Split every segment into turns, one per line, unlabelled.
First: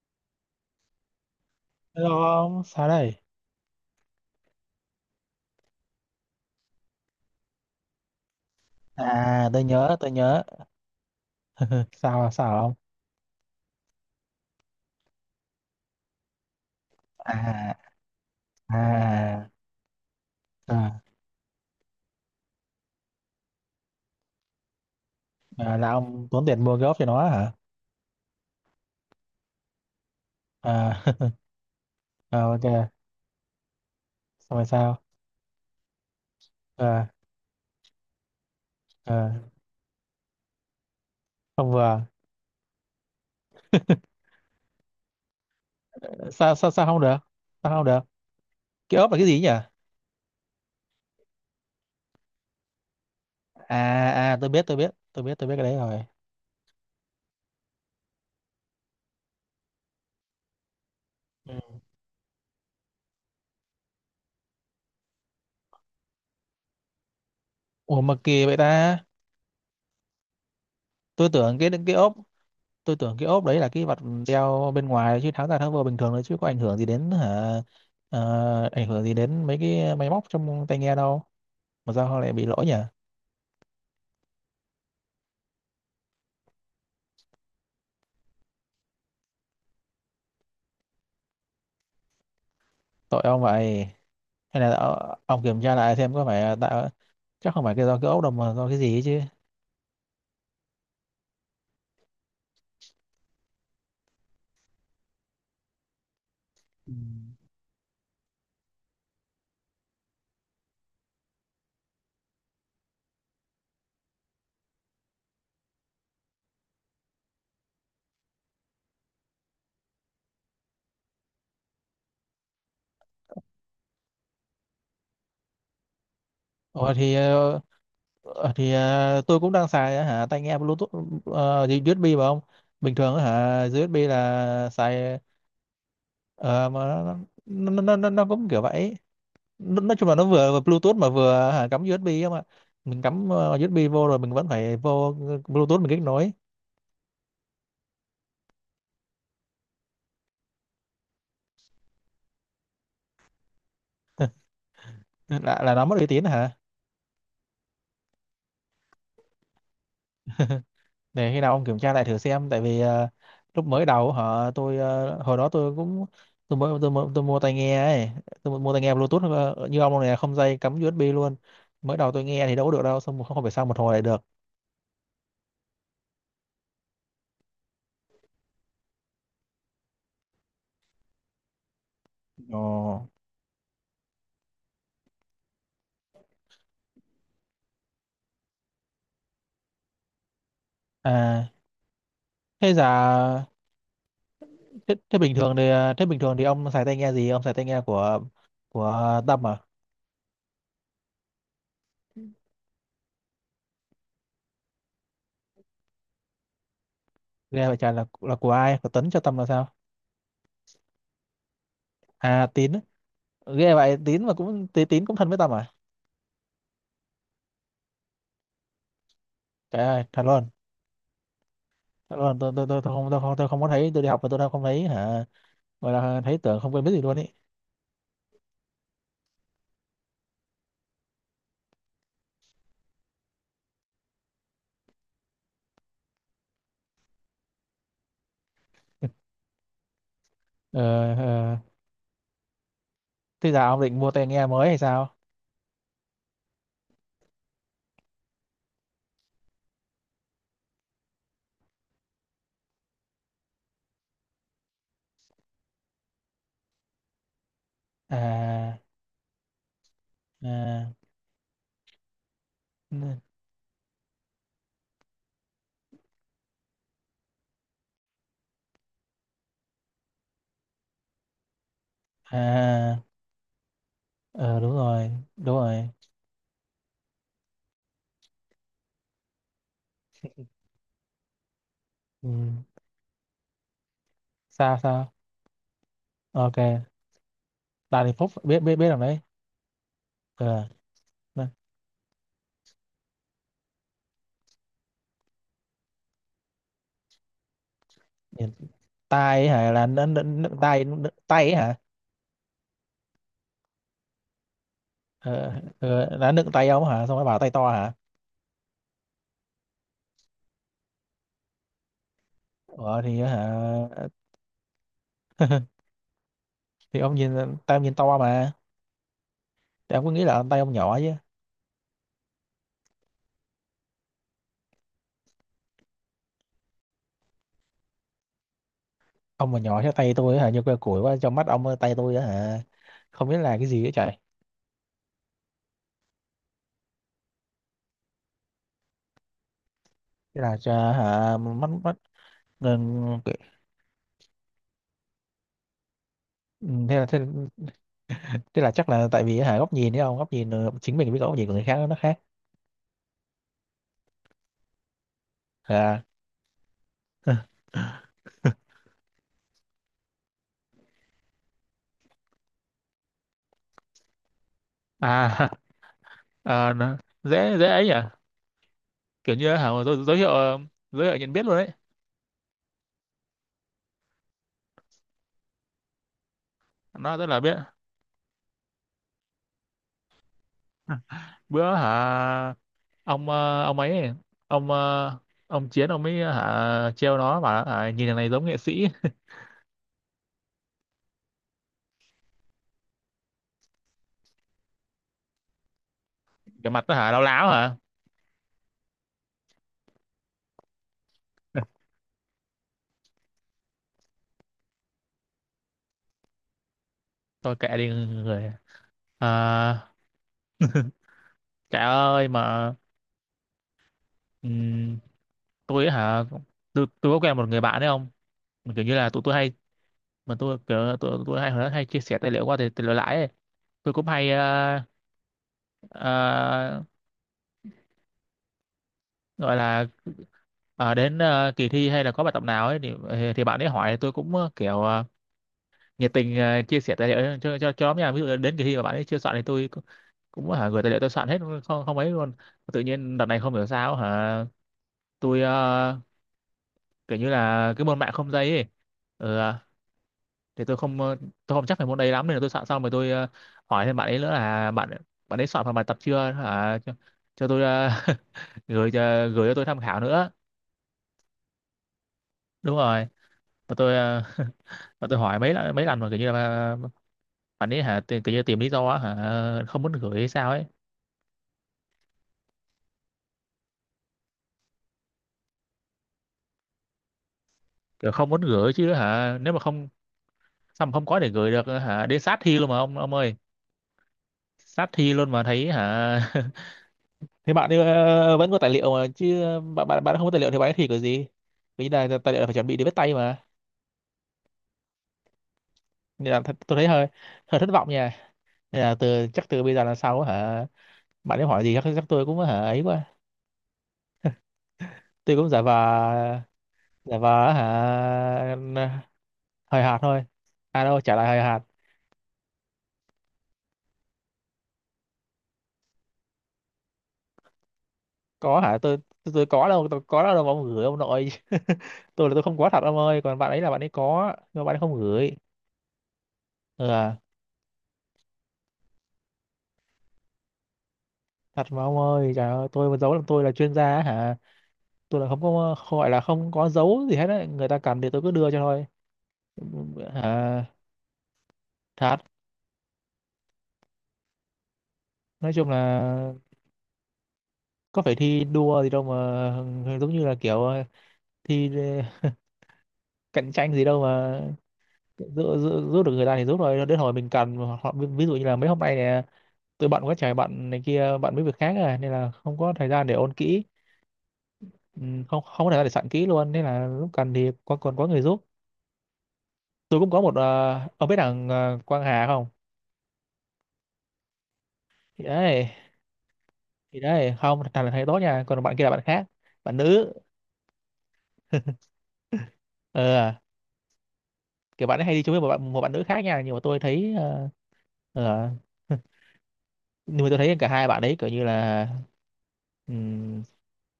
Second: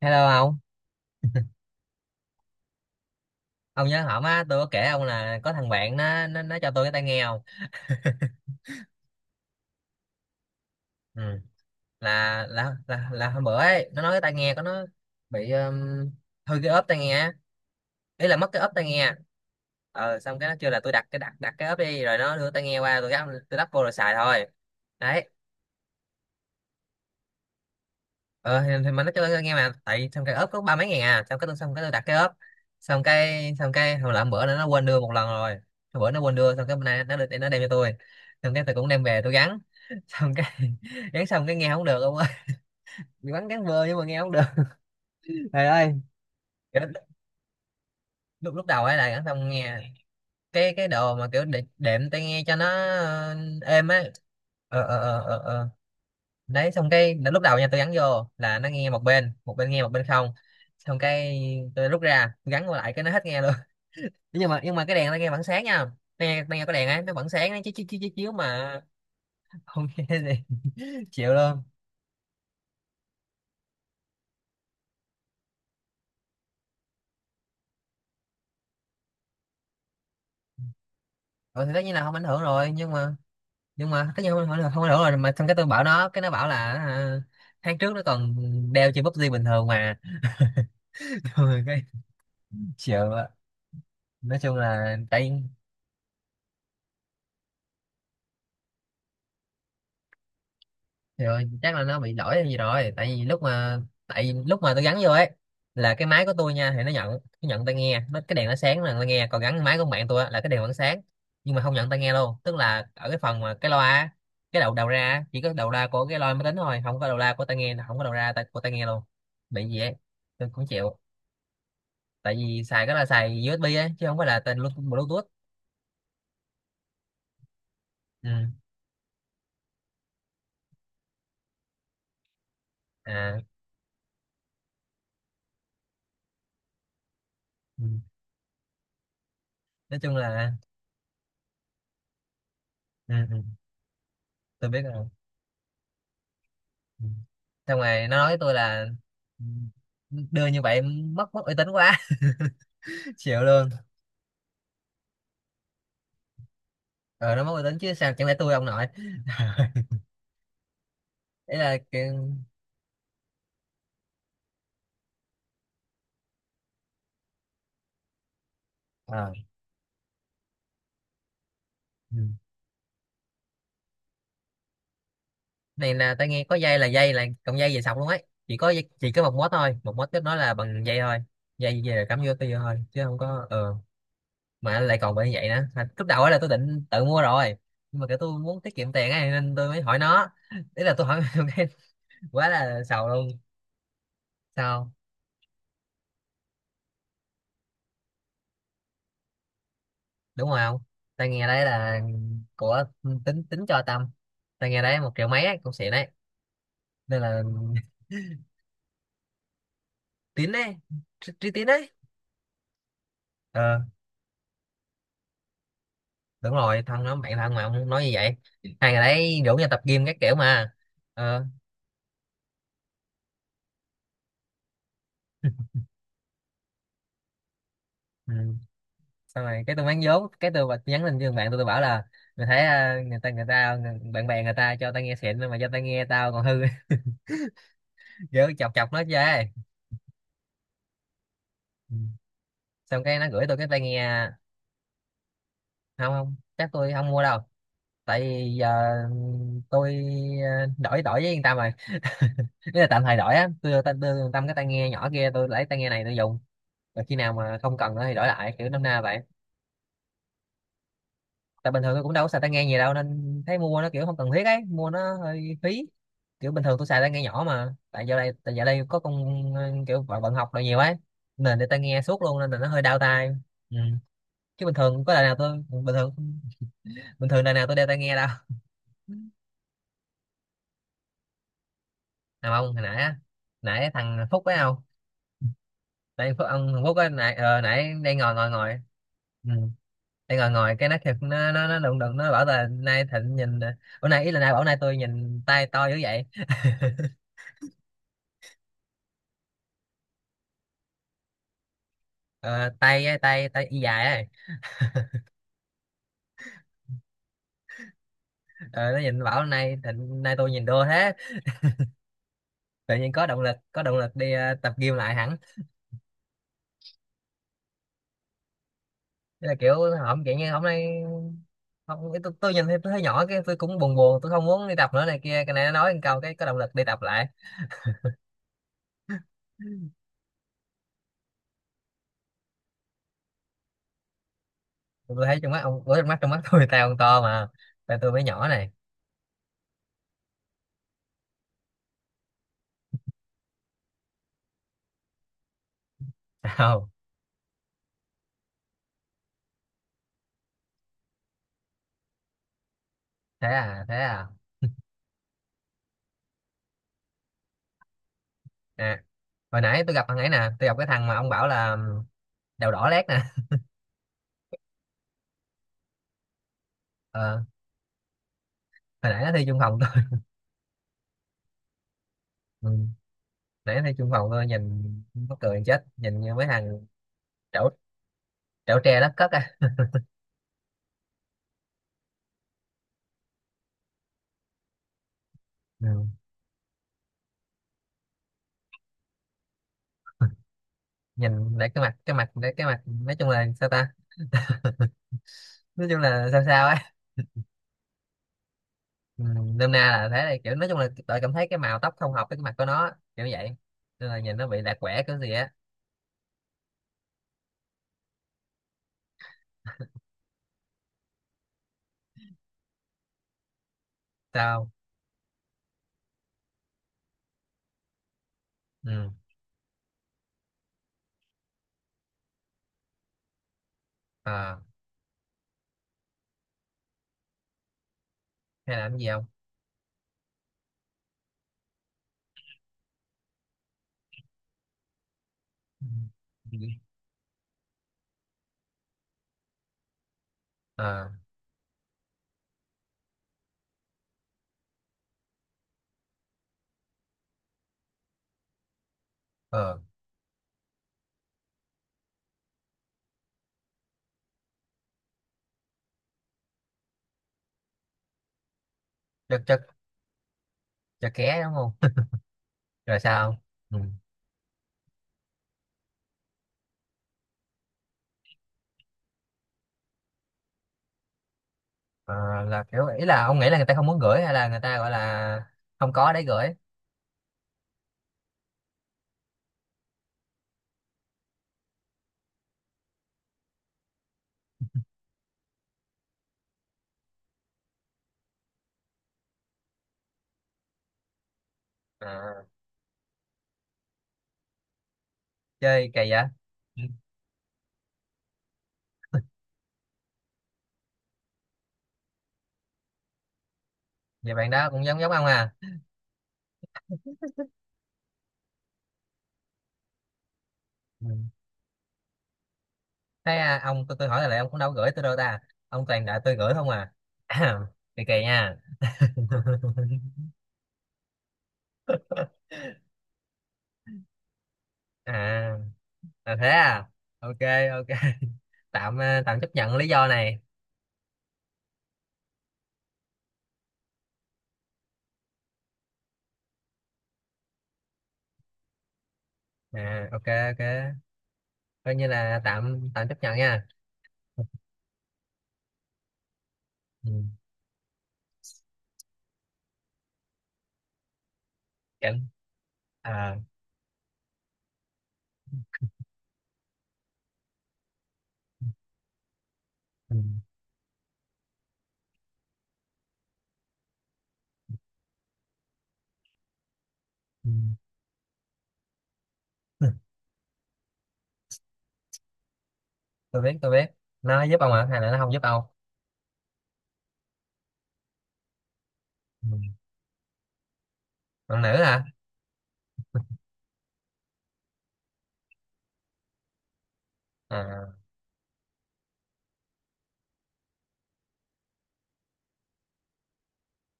Hello
Hello ông, sao đây?
ông nhớ hổm á, tôi có kể ông là có thằng bạn nó cho tôi cái tai nghe không?
À, tôi nhớ, tôi nhớ.
Ừ.
Ừ, sao
Là,
sao
là
ông?
là là hôm bữa ấy, nó nói cái tai nghe của nó bị hư cái ốp tai nghe á.
À,
Ý là mất cái ốp tai nghe.
à,
Ờ xong cái nó kêu là tôi
à,
đặt cái đặt đặt cái ốp đi rồi nó đưa tai nghe qua tôi gắp tôi đắp vô rồi xài thôi. Đấy,
à, là ông tốn tiền mua gốc cho nó hả?
ờ thì mình nói cho tôi nghe mà tại xong cái ốp có ba mấy
À,
ngàn à, xong cái tôi đặt cái ốp,
à ok,
xong cái hồi làm bữa nữa
xong rồi
nó quên đưa
sao?
một lần rồi. Hồi bữa nó quên đưa, xong cái bữa nay
À,
nó được nó đem cho tôi, xong cái tôi cũng đem về tôi
à,
gắn, xong cái gắn xong cái nghe
không
không được
vừa.
ông ơi. Gắn gắn vơ nhưng mà nghe không được. Trời ơi,
Sao sao
kiểu,
sao không
lúc
được? Sao không được?
lúc lúc đầu ấy
Cái
là
ốp là
gắn
cái gì
xong
nhỉ?
nghe. Cái đồ mà kiểu để, đệm tai nghe cho nó ờ, êm ấy.
À à, tôi biết tôi
ờ
biết,
ờ ờ
tôi biết
ờ
tôi biết cái
ờ.
đấy rồi.
Đấy, xong cái lúc đầu nha tôi gắn vô là nó nghe một bên, một bên nghe một bên không, xong cái
Ừ.
tôi rút ra gắn vô lại cái nó hết nghe luôn. Nhưng mà cái đèn nó nghe vẫn sáng nha, nghe nghe có đèn ấy nó vẫn sáng, nó chiếu chiếu chiếu
Ủa
chiếu
mà
chiếu
kỳ vậy
mà.
ta?
Không nghe gì.
Tôi
Chịu
tưởng
luôn.
cái ốp, tôi tưởng cái ốp đấy là cái vật đeo bên ngoài, chứ tháo ra tháo vô bình thường thôi, chứ có ảnh hưởng gì đến hả, ảnh hưởng gì đến mấy cái máy móc trong tai nghe đâu,
Rồi thì tất
mà
nhiên là
sao
không
họ
ảnh
lại
hưởng
bị lỗi
rồi,
nhỉ.
nhưng mà tất nhiên không ảnh hưởng, không ảnh hưởng rồi mà xong cái tôi bảo nó cái nó bảo là à, tháng trước nó còn đeo trên PUBG bình thường mà. Rồi cái chịu
Tội
ạ.
ông vậy.
Nói chung
Hay là
là tại,
ông kiểm tra lại xem có phải, ờ, tạo chắc không phải cái do cái ốp đâu mà do cái gì ấy chứ.
rồi chắc là nó bị lỗi hay gì rồi, tại vì lúc mà, tại vì lúc mà tôi gắn vô ấy là cái máy của tôi nha thì nó
Ừ.
nhận, nó nhận tai nghe nó cái đèn nó sáng là tai nghe, còn gắn máy của bạn tôi á, là cái đèn vẫn sáng nhưng mà không nhận tai nghe luôn, tức là ở cái phần mà cái loa á, cái đầu đầu ra á, chỉ có đầu ra của cái loa máy tính thôi, không có đầu ra của tai nghe, không có đầu ra tai- của tai nghe luôn. Bị gì ấy, tôi cũng chịu. Tại vì xài cái là xài USB ấy chứ không phải là tên Bluetooth.
Ồ, thì ờ,
Ừ.
ờ, thì ờ, tôi cũng đang xài hả tai nghe Bluetooth, gì, USB mà ông, bình thường
À.
hả USB là xài, ờ, mà nó, nó,
Ừ.
nó, nó, nó cũng kiểu vậy. Nói
Nói
chung là
chung
nó
là.
vừa Bluetooth mà vừa hả, cắm USB không mà, mình
Ừ.
cắm
Ừ.
USB vô rồi mình vẫn
Tôi
phải
biết rồi.
vô Bluetooth mình kết nối.
Ừ. Xong rồi nó nói với tôi là "Ừ, đưa như vậy mất mất uy tín quá." Chịu luôn.
Là nó mất uy tín hả?
Ờ nó mất uy tín chứ sao, chẳng lẽ tôi ông nội.
Để khi nào
Ý
ông
là
kiểm tra lại thử
kiểu-.
xem, tại vì lúc mới đầu họ tôi hồi đó tôi cũng, tôi mới tôi mua tai nghe ấy, tôi mua tai nghe Bluetooth,
Ờ.
như ông này không dây cắm USB luôn. Mới đầu
Ừ.
tôi nghe thì đâu có được đâu, xong một không phải sao một hồi lại được.
Này là tao nghe có dây là dây, là cọng dây về sọc luôn ấy, chỉ có dây- chỉ có một mốt thôi, một mốt kết nó là bằng dây thôi, dây về cắm vô tôi vô
Ồ.
thôi chứ không có ờ. Mà lại còn bị như vậy nữa. Mà lúc đầu ấy là tôi định tự mua rồi, nhưng mà kiểu tôi muốn tiết kiệm tiền ấy nên tôi mới hỏi nó. Ý là tôi hỏi.
À
Cái quá
thế
là
giờ,
sầu luôn. Sao
thế bình thường thì ông xài tai nghe gì, ông xài tai nghe của Tâm à?
đúng rồi không. Tai nghe đấy là của tính tính cho tâm. Tai nghe đấy một triệu mấy ấy, cũng xịn đấy nên là.
Ghê vậy trời, là của ai, của Tuấn cho Tâm là sao?
Tín đấy, trí Trí tín đấy.
À Tín á. Ghê
Ờ
vậy, Tín mà cũng Tín cũng thân với Tâm à?
đúng rồi, thân nó bạn thân mà ông nói như vậy, hai ngày đấy rủ nhau tập
Trời ơi
gym các
thật
kiểu
luôn.
mà. Ờ.
Thật luôn, tôi không có thấy, tôi đi học mà tôi đâu không thấy hả, gọi là thấy tưởng không quen biết gì luôn ý.
Ừ. Sau này cái tôi bán vốn cái tôi bật nhắn tin cho thằng bạn tôi bảo là mày thấy à, người ta bạn bè người ta cho tao nghe xịn mà cho tao nghe tao còn hư. Kiểu chọc chọc nó chơi.
Ờ, ờ.
Ừ. Xong cái nó gửi
Thế
tôi
giờ
cái
ông
tai
định
nghe.
mua tai nghe mới hay sao?
Không không, chắc tôi không mua đâu, tại vì giờ tôi ờ, đổi đổi với yên tâm rồi. Ý là tạm thời đổi á, tôi đưa yên tâm cái tai nghe nhỏ kia, tôi lấy tai nghe này tôi dùng, rồi khi nào mà không cần nữa thì đổi lại kiểu
À.
năm na vậy.
À.
Tại bình thường tôi cũng đâu có xài tai nghe gì đâu,
n-
nên thấy mua nó kiểu không cần thiết ấy, mua nó hơi phí. Kiểu bình thường tôi xài tai nghe nhỏ, mà tại giờ đây có con ờ, kiểu bận, bận học rồi nhiều ấy, nên để tai nghe suốt luôn nên là nó hơi đau
À.
tai. Ừ.
Ờ
Chứ
đúng
bình thường
rồi.
có đời nào
Đúng
tôi,
rồi.
bình thường đời nào tôi đeo tai nghe đâu.
Ừ.
Nào ông hồi nãy á, nãy thằng Phúc phải không?
sao sao?
Tại Phú- ông Hồng
Ok.
Phúc á nãy ờ, nãy
Đào Đình
đang
Phúc
ngồi ngồi
biết biết
ngồi
biết làm đấy.
Ừ. Đang ngồi
Ờ
ngồi cái nó thiệt
nó-
nó đụng đụng nó bảo là nay Thịnh nhìn ờ, bữa nay ý là nay bảo nay tôi nhìn tay to dữ vậy.
tai ấy hả, là tai, tai ấy hả?
Ờ, tay á, tay tay y dài ấy.
ờ, đã nựng tay ông hả, xong rồi bảo tay to hả?
Ờ, nó nhìn bảo nay Thịnh nay tôi nhìn đô thế, tự nhiên có động lực, có động
Hả,
lực đi ờ, tập gym lại hẳn.
thì ông nhìn, tay ông nhìn to mà,
Thế là kiểu,
thì ông cứ
hổng
nghĩ
kiểu
là
như
tay
hôm
ông nhỏ
nay.
chứ.
Không tôi nhìn thấy tôi thấy nhỏ cái tôi cũng buồn buồn, tôi không muốn đi tập nữa này kia, cái này nó nói một câu cái có động lực đi tập lại.
Ông mà nhỏ thế tay tôi hả, như que củi quá, trong mắt ông tay tôi hả, không biết là cái gì ấy trời.
Tôi thấy trong mắt ông, ủa, trong mắt tôi tay ông to mà, tay tôi mới nhỏ này.
Thế là hả mắt mắt, ừ,
Không,
thế là thế, thế là chắc là tại vì hả góc nhìn đấy, ông góc nhìn chính mình với góc nhìn của người khác nó khác.
thế à, thế à.
À.
À, hồi nãy tôi gặp thằng ấy nè, tôi gặp cái thằng mà ông bảo là đầu đỏ lét nè.
À, à nó
Ờ,
dễ dễ ấy à?
hồi nãy nó
Kiểu
thi
như
chung
hả
phòng tôi.
giới thiệu, giới thiệu nhận biết luôn đấy.
Ừ. Nãy nó thi chung phòng tôi nhìn mắc cười chết, nhìn như mấy thằng
Nó rất là biết.
trẩu, trẩu tre đất cất à.
Bữa hả, ông ông ấy, ông ờ, ông Chiến
Ừ.
ông ấy hả trêu nó bảo hả, nhìn thằng này giống nghệ sĩ.
Nhìn lại cái mặt lại cái mặt nói chung là sao ta? Nói chung là sao sao
Cái mặt
á.
nó hả láo láo hả.
Ừ. Nôm na là thế này, kiểu nói chung là tôi cảm thấy cái màu tóc không hợp với cái mặt của nó, kiểu vậy. Nên là nhìn nó bị lạc quẻ cái gì á.
Tôi kệ đi người. À, trời ơi mà,
Sao?
ừm, tôi ấy hả, tôi có quen một người bạn đấy không. Mà kiểu như
Ừ.
là tụi tôi hay, mà tôi kiểu tụi tôi hay hồi đó hay chia sẻ tài liệu qua tài liệu lãi ấy. Tôi cũng hay
Ờ,
ờ,
hay làm gì không?
gọi là đến kỳ thi hay là có bài tập nào ấy thì bạn ấy hỏi tôi cũng kiểu
Ừ.
nhiệt tình chia sẻ tài liệu cho nhóm nha, ví dụ đến kỳ thi mà bạn ấy chưa soạn thì tôi cũng cũng hả gửi tài liệu
Ờ,
tôi soạn hết, không không ấy luôn. Tự nhiên đợt này không hiểu sao hả, tôi kiểu như là cái môn mạng không dây ấy, ừ, à,
ờ.
thì tôi không tôi không chắc về môn đấy lắm, nên là tôi soạn xong rồi tôi hỏi thêm bạn ấy nữa, là bạn bạn ấy soạn phần bài tập chưa hả, cho tôi
Cho,
gửi cho
cho
tôi tham khảo nữa.
cho ké đúng không?
Đúng
Rồi
rồi.
sao?
Và
Ừ.
tôi và tôi hỏi mấy lần mà kiểu như là, bạn ấy hả tìm- kiểu như tìm lý do á, hả không muốn gửi hay sao ấy.
Ờ, là kiểu ý là ông nghĩ là người ta không muốn gửi, hay là người ta gọi là không có để gửi?
Kiểu không muốn gửi chứ hả, nếu mà không sao mà không có để gửi được hả, đến sát thi luôn mà ông ơi, sát thi luôn mà thấy hả. Thế bạn ấy, vẫn có tài liệu mà chứ, bạn bạn bạn không có tài liệu thì bạn ấy thi kiểu gì, vì là tài liệu
À.
là phải chuẩn bị để viết tay mà,
Chơi kỳ vậy.
nên là th tôi
Ừ.
thấy hơi, hơi thất vọng nha. Nên là từ chắc từ bây giờ là sau hả, bạn ấy hỏi gì chắc chắc tôi cũng hả ấy quá,
Vậy bạn đó cũng giống giống ông
tôi cũng
à?
giả vờ, giả vờ hả hời hợt thôi, à đâu
Ừ.
trả lời hời hợt.
Thế à, ông, tôi hỏi là lại ông cũng đâu có gửi tôi đâu ta, ông toàn đợi tôi gửi không à. Kỳ kỳ nha.
Có hả tôi, tôi có đâu mà ông gửi ông nội. Tôi là tôi không có thật ông ơi, còn bạn ấy là bạn ấy có nhưng mà bạn ấy không gửi.
À, là thế
Ừ,
à.
à.
Ok, ok, tạm ờ, tạm chấp nhận lý do này.
Thật mà ông ơi, trời ơi, tôi mà giấu làm tôi là chuyên gia á hả, tôi là không có, gọi là không có giấu gì hết đấy, người ta cần thì tôi cứ đưa cho thôi
À ok, ok,
hả.
coi như
Thật.
là tạm tạm chấp nhận nha.
Nói chung là
Ừ.
có phải thi đua gì đâu mà, giống như là kiểu thi
Cảm-. À.
cạnh tranh gì đâu mà, giữ, giữ được người ta thì giúp, rồi đến hồi mình cần họ, ví dụ như là mấy hôm nay này, tôi bận quá
Ừ.
trời bận này kia, bận mấy việc khác rồi nên là không có thời gian để ôn kỹ. Ừ, không không có thể để sẵn kỹ luôn, nên là lúc cần
Ừ.
thì có, còn có người giúp. Tôi cũng có một ông biết thằng Quang Hà không.
Tôi biết tôi biết, nó giúp ông hả, hay là nó
Thì
không giúp ông?
đấy, thì đấy không, thằng này thầy tốt nha, còn bạn kia là bạn khác,
Ừ.
bạn nữ.
Còn nữ hả?
Ờ, kiểu bạn ấy hay đi chung với một bạn nữ khác nha, nhưng mà tôi thấy
À
ờ, nhưng mà tôi thấy cả hai bạn ấy kiểu như là um,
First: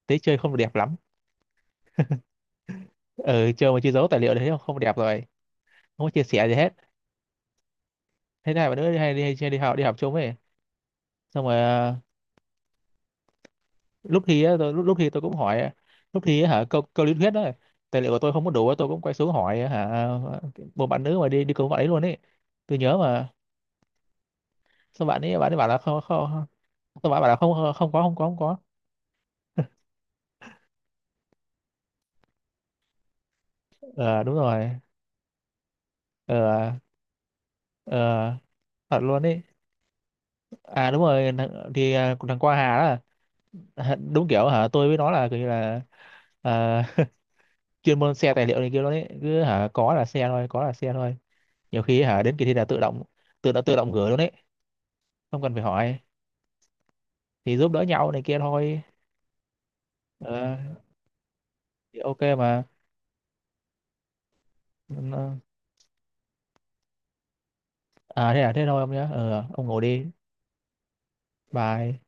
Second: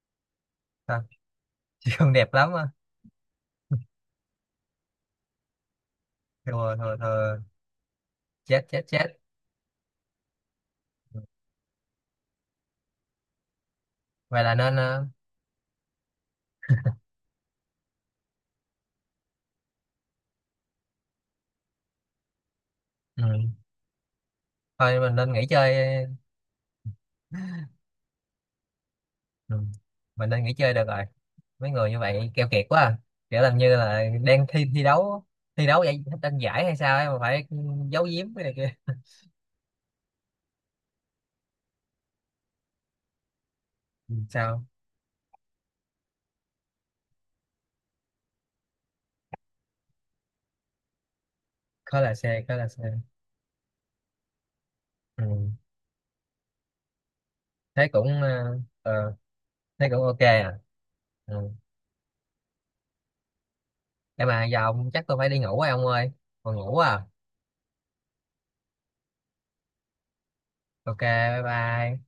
tế chơi không được đẹp lắm.
sao? Chị không đẹp lắm á?
Ờ chơi mà chưa giấu tài liệu đấy không không đẹp rồi, không có chia sẻ gì hết.
Thua thua thua.
Thế
Chết
này bạn
chết
nữ hay
chết.
đi, hay đi học, đi học chung ấy,
Ừ.
xong rồi lúc thi
Vậy là
á, tôi
nên
lúc
ờ,.
thi tôi cũng hỏi, lúc thi á, hả câu câu lý thuyết đó, tài liệu của tôi không có đủ á, tôi cũng quay xuống hỏi hả một bạn nữ mà đi đi cùng bạn ấy luôn ấy, tôi nhớ
Ừ.
mà.
Thôi
Sao
mình nên nghỉ
bạn ấy bảo là không
chơi.
không, tôi bảo bạn là không không có, không có, không có.
Ừ. Mình nên nghỉ chơi được rồi, mấy người như vậy keo kiệt quá à. Kiểu làm như là
Ờ đúng
đang thi,
rồi.
thi đấu, thi đấu giải, tranh giải
Ờ.
hay sao ấy mà phải giấu
Ờ.
giếm cái này kia.
Thật luôn ấy, à đúng rồi thằng- thì à, thằng Qua Hà đó, à,
Ừ,
đúng kiểu
sao?
hả tôi với nó là kiểu như là, à, chuyên môn xe tài liệu này kia luôn ấy, cứ hả có là xe thôi, có là xe thôi, nhiều
Có
khi
là
hả đến
xe
kỳ thi
có
là
là
tự
xe.
động tự động gửi luôn ấy,
Ừ.
không cần phải hỏi, thì giúp đỡ
Thế
nhau
cũng
này kia
ờ,
thôi.
ờ, thế cũng ok à?
Ờ
Ừ.
thì OK mà.
Để mà giờ ông chắc tôi phải đi
Ừ,
ngủ rồi ông ơi. Còn ngủ à?
à thế thôi ông nhé, ờ ông ngủ đi.
Ok bye bye.
Bye.